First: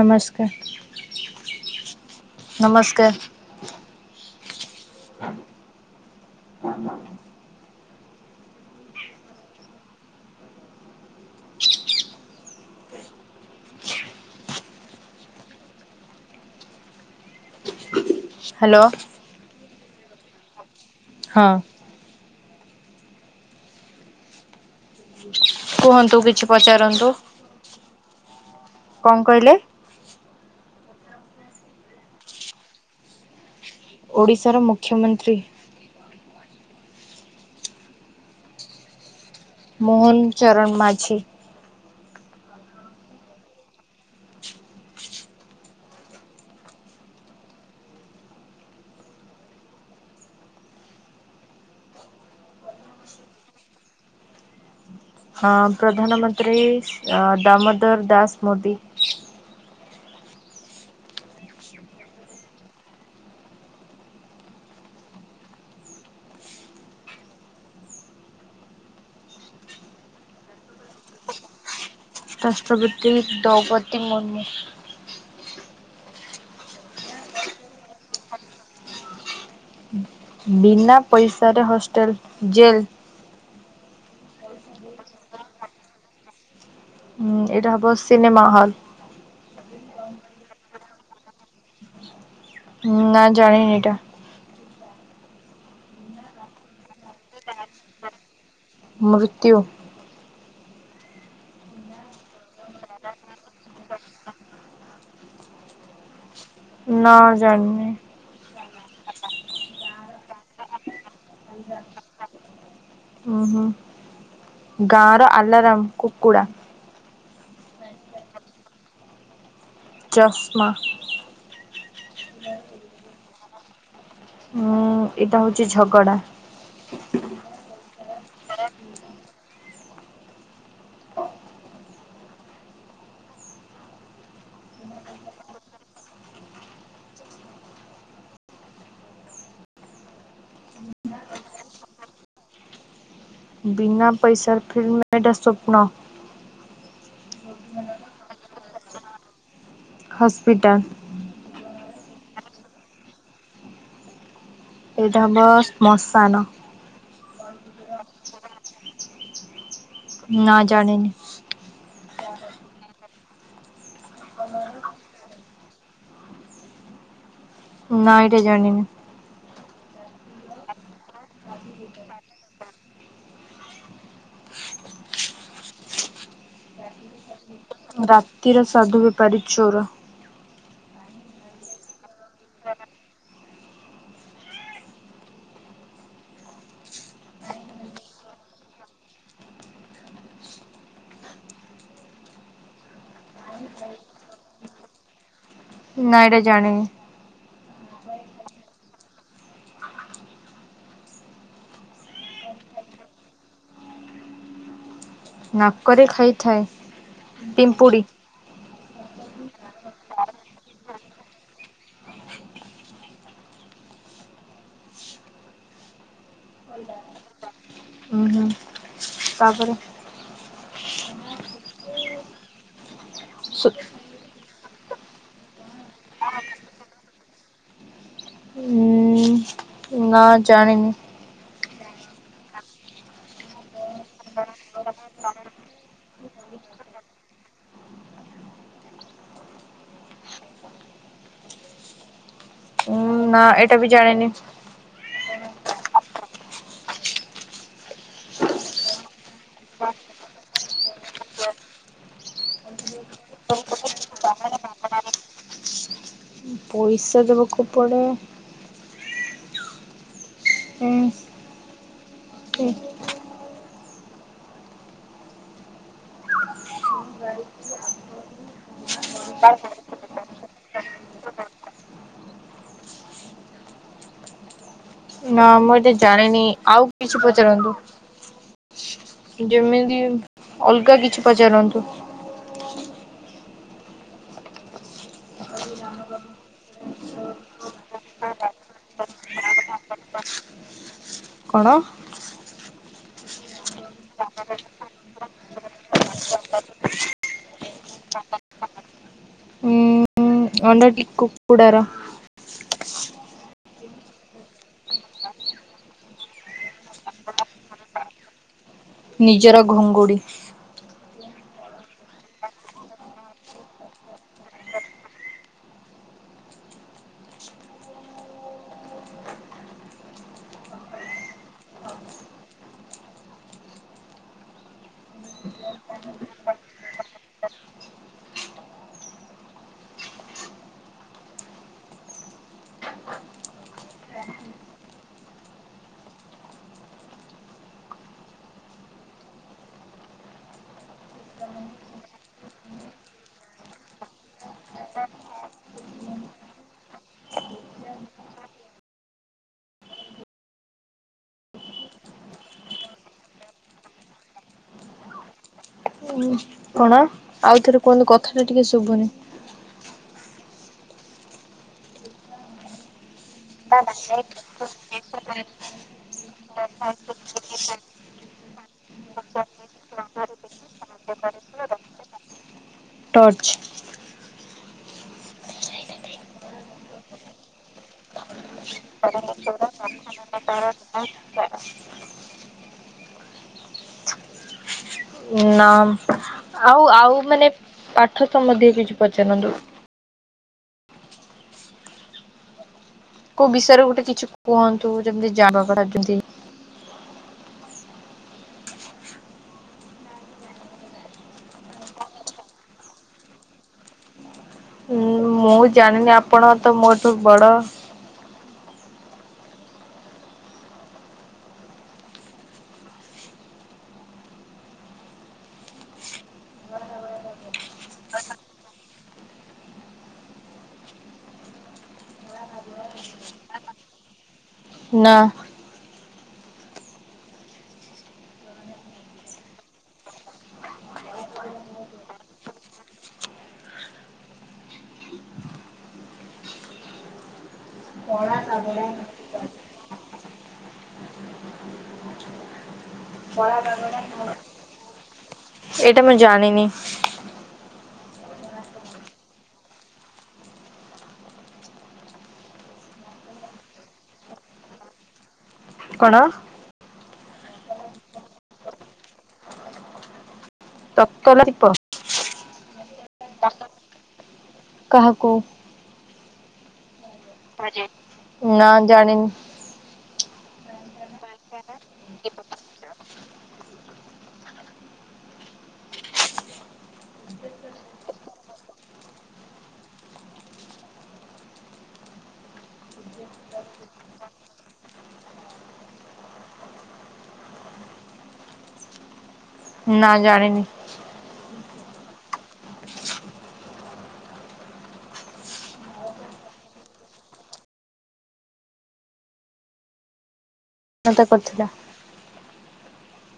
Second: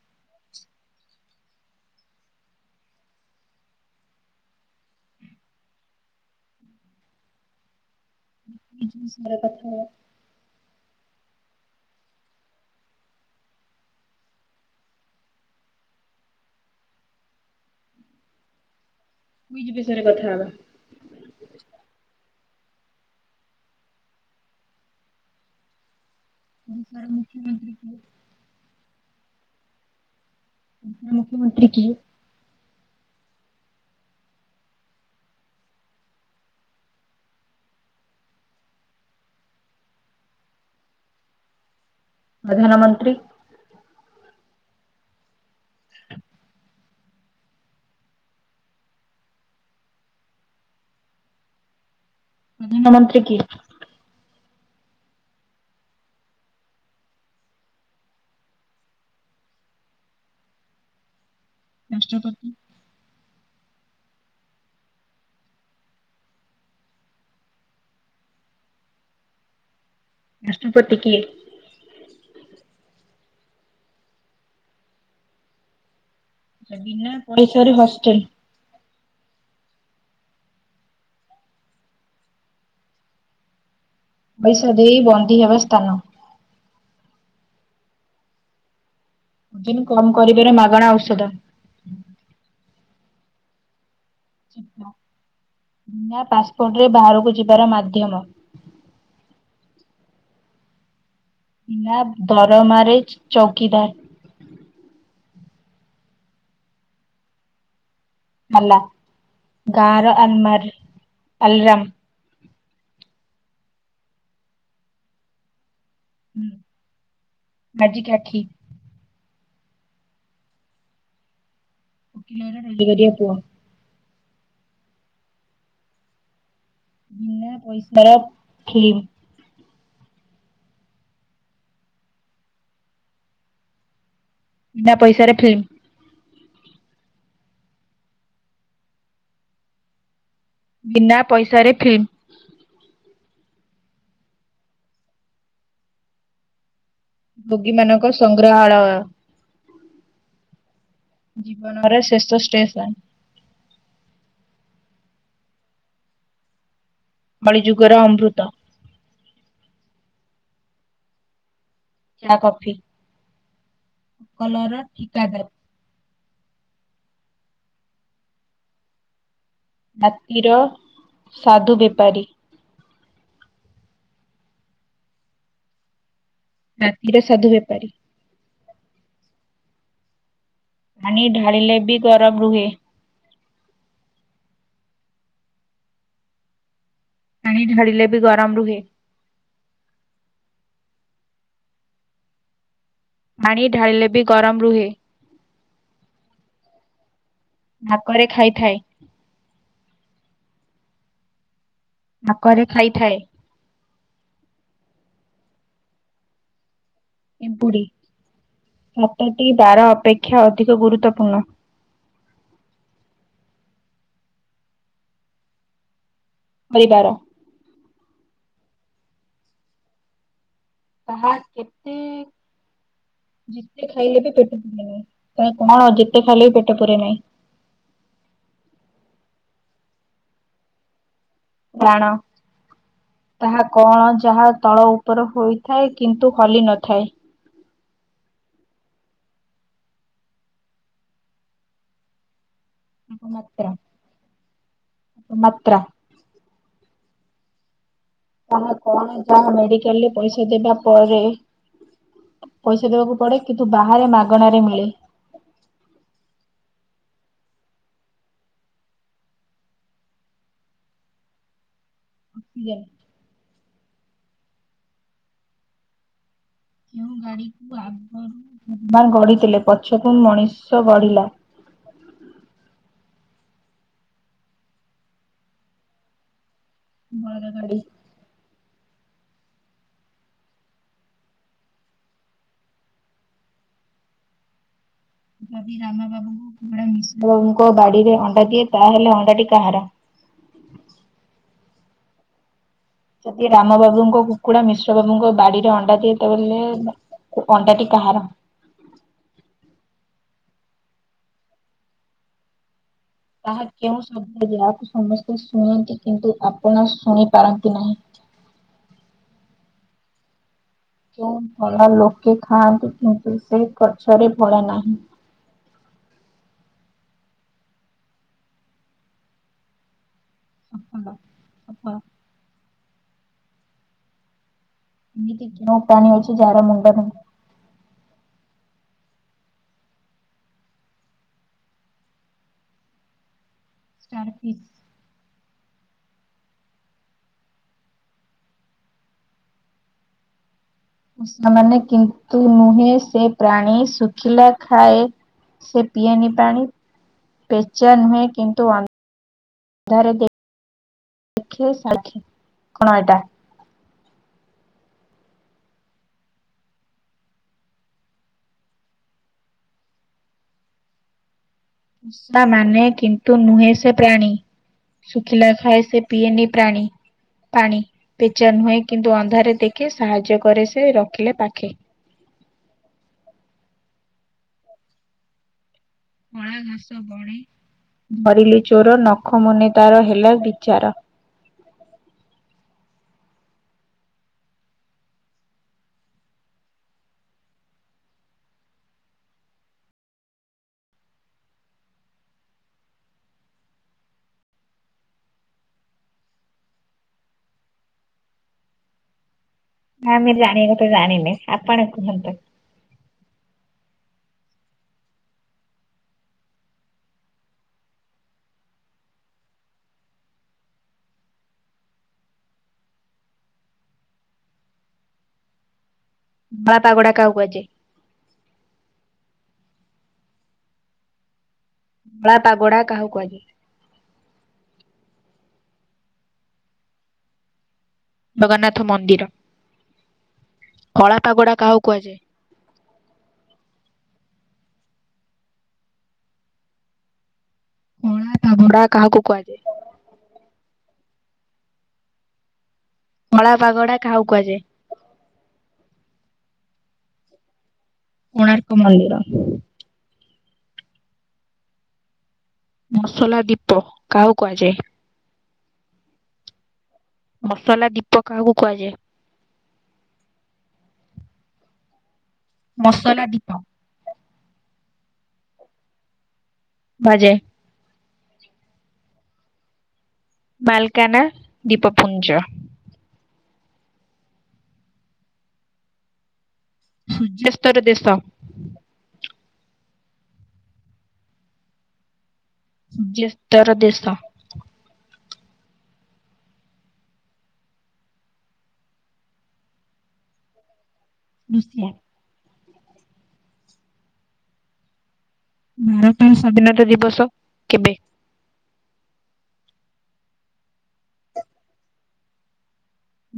ନମସ୍କାର ନମସ୍କାର। ଜିନିଷରେ କଥା। ହ୍ୟାଲୋ। କୁଇଜ୍ ବିଷୟରେ କଥା ହବା। ହଁ। କୁହନ୍ତୁ କିଛି ଓଡିଶାର ପଚାରନ୍ତୁ ମୁଖ୍ୟମନ୍ତ୍ରୀ କିଏ? କଣ କହିଲେ। ମୁଖ୍ୟମନ୍ତ୍ରୀ କିଏ? ଓଡ଼ିଶାର ମୁଖ୍ୟମନ୍ତ୍ରୀ। ମୋହନ ଚରଣ ମାଝୀ। ପ୍ରଧାନମନ୍ତ୍ରୀ। ପ୍ରଧାନମନ୍ତ୍ରୀ କିଏ? ହଁ ପ୍ରଧାନମନ୍ତ୍ରୀ ଦାମୋଦର ଦାସ ମୋଦି। ରାଷ୍ଟ୍ରପତି? ରାଷ୍ଟ୍ରପତି କିଏ? ରାଷ୍ଟ୍ରପତି ଦୌପଦୀ ମୁର୍ମୁ। ବିନା ପଇସାରେ ହଷ୍ଟେଲ। ବିନା ପଇସାରେ ହଷ୍ଟେଲ ଜେଲ। ପଇସା ଦେଇ ବନ୍ଦୀ ହେବା ସ୍ଥାନ। ହୁଁ ଏଇଟା ହବ ସିନେମା ହଲ। ଜିମ୍ କମ୍ କରିବାରେ ମାଗଣା ଔଷଧ। ହୁଁ ନା ଜାଣିନି ଏଇଟା। ବିନା ପାସ୍ପୋର୍ଟରେ ବାହାରକୁ ଯିବାର ମାଧ୍ୟମ। ମୃତ୍ୟୁ। ବିନା ଦରମାରେ ଚୌକିଦାର। ନା ଜାଣିନି। ଆଲା ଗାର ଆଲତ୍ମାରି ଆଲରାମ୍। ଓହୋ। ଗାଁ ର ଆଲାରାମ୍। ହୁଁ ଆଜି [unintelligible] ଚଷ୍ମା। ଓକିଲର ରୋଜ୍ ଗାରିଆ ପୁଅ। ହଁ ଏଇଟା ହୋଉଚି ଝଗଡା। ବିନା ପଇସାର ଫିଲ୍ମ୍। ବିନା ପଇସାରେ ଫିଲ୍ମ। ବିନା ପଇସାରେ ଫିଲ୍ମ। ବିନା ପଇସାରେ ଫିଲ୍ମ ଏଟା ସ୍ୱପ୍ନ। ଭୋଗୀ ମାନଙ୍କ ସଂଗ୍ରାହାଳୟ। ହସ୍ପିଟାଲ୍। ଜୀବନର ଶେଷ ଷ୍ଟେସନ୍। ଏଇଟା ହବ ଶ୍ମଶାନ। କଳି ଯୁଗର ଅମୃତ। ନା ଜାଣନି। ଚା, କଫି କଲର୍ର ଠିକା ଦାର୍। ନା ଏଇଟା ଜାଣିନି। ରାତିର ସାଧୁ ବେପାରୀ। ରାତିରେ ସାଧୁ ବେପାରୀ। ରାତିର ସାଧୁ ବେପାରୀ ଚୋର। ପାଣି ଢାଳିିଲେ ବିି ଗରମ୍ ରୁହେ। ପାଣି ଢାଳିଲେ ବି ଗରମ୍ ରୁହେ। ପାଣି ଢାଳିଲେ ବି ଗରମ୍ ରୁହେ। ନାଁ ଏଇଟା ଜାଣିନି। ହାକରେ ଖାଇଥାଏ। ହାକରେ ଖାଇଥାଏ। ନାକରେ ଖାଇଥାଏ। ପିମ୍ପୁଡି। ପିମ୍ପୁଡ଼ି ସତଟି ତାର ଅପେକ୍ଷା ଅଧିକ ଗୁରୁତ୍ୱପୂର୍ଣ୍ଣ। ହୋଇବାର। ହଁ ହଁ। ତାପରେ ତାହା କେତେ ସୁ ଯେତେ ଖାଇଲେ ବି ପେଟ୍ [inaudible] ତାହା କଣ ଯେତେ ଖାଇଲେ ବି ପେଟ ପୁରେ ନାହିଁ? ଉଁ ନା ଜାଣିନି। ରାଣ। ତାହା କଣ ଯାହା ତଳ ଉପର ହୋଇଥାଏ କିନ୍ତୁ ହଲି ନଥାଏ? ନା ମାତ୍ରା ଏଟା ବି ଜାଣେନି। ମାତ୍ରା। ତା କଣ ଯା ମେଡିକାଲ ରେ ପଇସା ଦେବା ପରେ ପଇସା ଦେବାକୁ ପଡେ କିନ୍ତୁ ବାହାରେ ମାଗଣାରେ ମିଳେ। ପଇସା ଦେବାକୁ ପଡ଼େ ହୁଁ। ଯାଇ [unintelligible] କେଉ ଗାଡିକୁ ଆଗରୁ ଗଢିଥିଲେ ପଛକୁ ମଣିଷ ଗଢିଲା? ନା ମୁଁ ଏ ଟା ଜାଣିନି ଆଉ କିଛି ବଳଦ ପଚାରନ୍ତୁ? ଗାଡି ଯେମିତି ଅଲଗା କିଛି ପଚାରନ୍ତୁ। ଯଦି ରାମା ବାବୁଙ୍କୁ କୁକୁଡ଼ା ମିଶ୍ର ବାବୁଙ୍କ ବାଡିରେ ଅଣ୍ଡା ଦିଏ ତାହେଲେ ଅଣ୍ଡାଟି କାହାର। ବା। କଣ? ଯଦି ରାମ ବାବୁଙ୍କ କୁକୁଡା ମିଶ୍ର ବାବୁଙ୍କ ବାଡିରେ ଅଣ୍ଡା ଦିଏ ତାହେଲେ। ଅଣ୍ଡାଟି କାହାର। ହଁ ଅଣ୍ଡାଟି କୁକୁଡ଼ାର। ତାହା କେଉଁ ଶବ୍ଦ ଯାହାକୁ ସମସ୍ତେ ଶୁଣନ୍ତି କିନ୍ତୁ? ଆପଣ ଶୁଣି ପାରନ୍ତି ନାହିଁ? ନିଜର ଘୁଙ୍ଗୁଡ଼ି। କେଉଁ ଭଲ ଲୋକେ ଖାଆନ୍ତିୁ କିନ୍ତୁ ସେ ଗଛରେ ଭଲ ନାହିଁ? ସଫଲ ସଫଳ। ଏମିତି କିଣ ପାାଣି ଅଛି ଯାଡ ମୁଣ୍ଡ ବିନ୍ଧେ। ଚାର ଫି। ସେମାନେ କିନ୍ତୁ ନୁହେଁ? ସେ ପ୍ରାଣୀ ଶୁଖିଲା ଖାଏ। ସେ ପିଏନି ପାଣି ପେଚା ନୁହେଁ କିନ୍ତୁ ଅ ଦେ ଦେଖେ ସାଖି କଣ ଏଟା? [inaudible] କଣ? ଆଉଥରେ କୁହନ୍ତୁ କଥା ଟା ଟିକେ ଶୁଭୁନି। ତା ମାନେ କିନ୍ତୁ ନୁହେଁ ସେ ପ୍ରାଣୀ। ଶୁଖିଲା ଖାଏ ସେ ପିଏନି ପ୍ରାଣୀ। ପାଣି ପେଚା ନୁହେଁ କିନ୍ତୁ? ଅନ୍ଧାରେ ଦେଖେ ସାହାଯ୍ୟ କରେ ସେ ରଖିଲେ ପାଖେ। ଟର୍ଚ୍। ମା ଘାସବଣେ ଭରିଲି ଚୋର ନଖ ମୁନେ ତାର ହେଲା ବିଚାର। ନା ଆଉ ଆଉ ମାନେ ପାଠ ସମ୍ବନ୍ଧୀୟ କିଛି ପଚାରନ୍ତୁ। କୋଉ ବିଷୟରେ ଗୋଟେ କିଛି କୁହନ୍ତୁ ଯେମିତି ଜାବା [unintelligible] ହଁ ମୁଁ ଜାଣିନି ତ ଜାଣିନି ଆପଣ କୁହନ୍ତୁ। ମୁଁ ଜାଣିନି ଆପଣ ତ ମୋଠୁ ବଡ। ବାପା ଗୋଡା କାହାକୁ କୁହାଯାଏ। ବାପା ଗୋଡ଼ା କାହା କୁହାଯାଏ। ନା। ଜଗନ୍ନାଥ ମନ୍ଦିର କଳା ପାଗୋଡ଼ କାହାକୁ କୁହାଯାଏ। କଳା ପାଗୋଡା କାହାକୁ କୁହାଯାଏ। ଧଳା ପାଗୋଡା କହାକୁ କୁହାଯାଏ। ଏଇଟା ମୁଁ ଜାଣିନି? କୋଣାର୍କ ମନ୍ଦିର। ମସଲା ଦୀପ କାହା କୁହାଯାଏ। କଣ? ମସଲା ଦୀପ କାହାକୁ କୁହାଯାଏ। ତତଲା ଦୀପ ମସଲା ଡିପ। କାହାକୁ। ବାଜେ। ବାଜେ ନା ଜାଣିନି। ମାଲକାନା ଦୀପପୁଞ୍ଜ। ସୂର୍ଯ୍ୟସ୍ତର ଦେଶ। ସୂର୍ଯ୍ୟସ୍ତର ଦେଶ। ନା ଜାଣିନି। [unintelligible] ଭାରତର ସ୍ଵାଧୀନତା ଦିବସ କେବେ? ଉନତା କରିଥିଲା।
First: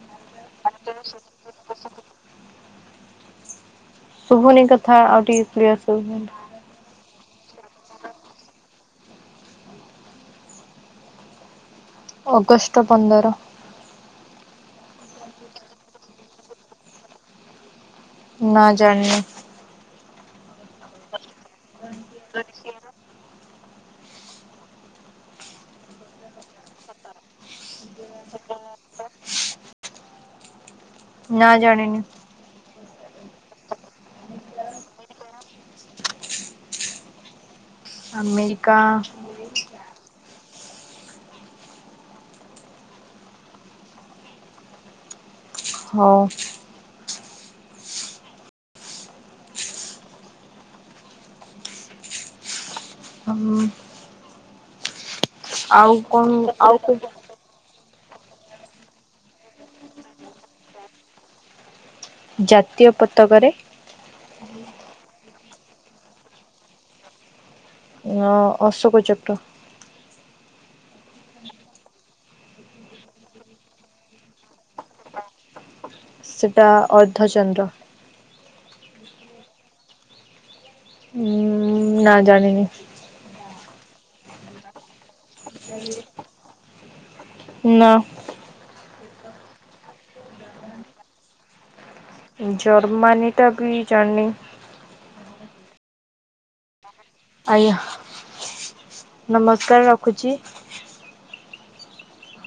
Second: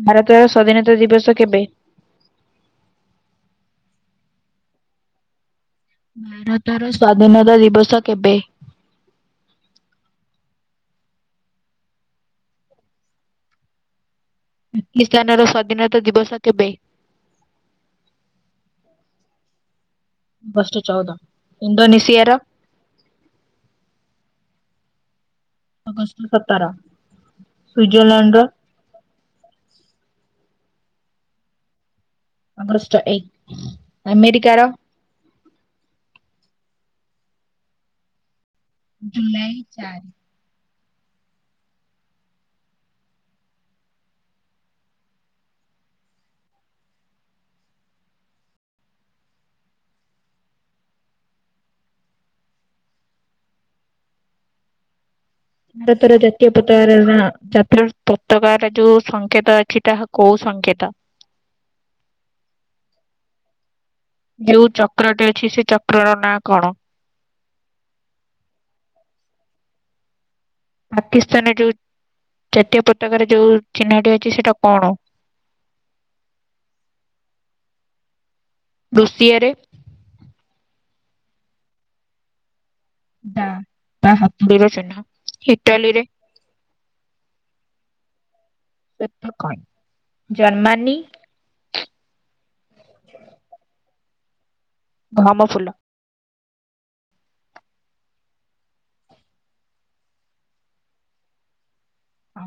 ଭାରତର ସ୍ଵାଧୀନତା ଦିବସ କେବେ? ଶୁଭୁନି କଥା ଆଉ ଟିକେ କ୍ଲିୟର। ଶୁଭୁନି। ଭାରତର ସ୍ଵାଧୀନତା ଦିବସ କେବେ? ଅଗଷ୍ଟ ପନ୍ଦର। ପାକିସ୍ତାନ ର ସ୍ଵାଧୀନତା ଦିବସ କେବେ? ନା ଜାଣିନି। ଅଗଷ୍ଟ ଚଉଦ, ଇଣ୍ଡୋନେସିଆର? ଅଗଷ୍ଟ ସତର, ସୁଇଜରଲ୍ୟାଣ୍ଡ ର? ନା ଜାଣିନି। ଅଗଷ୍ଟ ଏକ, ଆମେରିକାର? ଆମେରି ଜୁଲାଇ ଚାରି। ହଁ। ହଁ। ଆଉ ଭାରତର କଣ ଜତୀୟ ଆଉ ପତାକା ର କୋଉ ନାଁ [unintelligible] ପତକା ରେ ଯୋଉ ସଂଙ୍କେତ ଅଛି ତାହା କୋଉ ସଂଙ୍କେତ? ଜାତୀୟ ପତକାରେ ଯୋଉ ଚକ୍ରଟି ଅଛି ସେ ଚକ୍ର ର ନାଁ କଣ? ଅ ଅଶୋକ ଚକ୍ର। ପାକିସ୍ତାନରେ ଯୋଉ ଜାତୀୟ ପତାକାରେ ଯୋଉ ଚିହ୍ନଟି ଅଛି ସେଇଟା କଣ? ସେଇଟା ଅର୍ଦ୍ଧଚନ୍ଦ୍ର। ଋଷିଆରେ? ଉଁ ନା ଜାଣିନି। ତା ହାତୁଡିର ସେଠା, ଇଟାଲୀରେ? ନା। [unintelligible] ଜର୍ମାନୀ? ଜର୍ମାନୀଟା ବି ଜାଣନି। ଗହମ ଫୁଲ। ଆଜ୍ଞା ନମସ୍କାର ରଖୁଛି। ହଁ।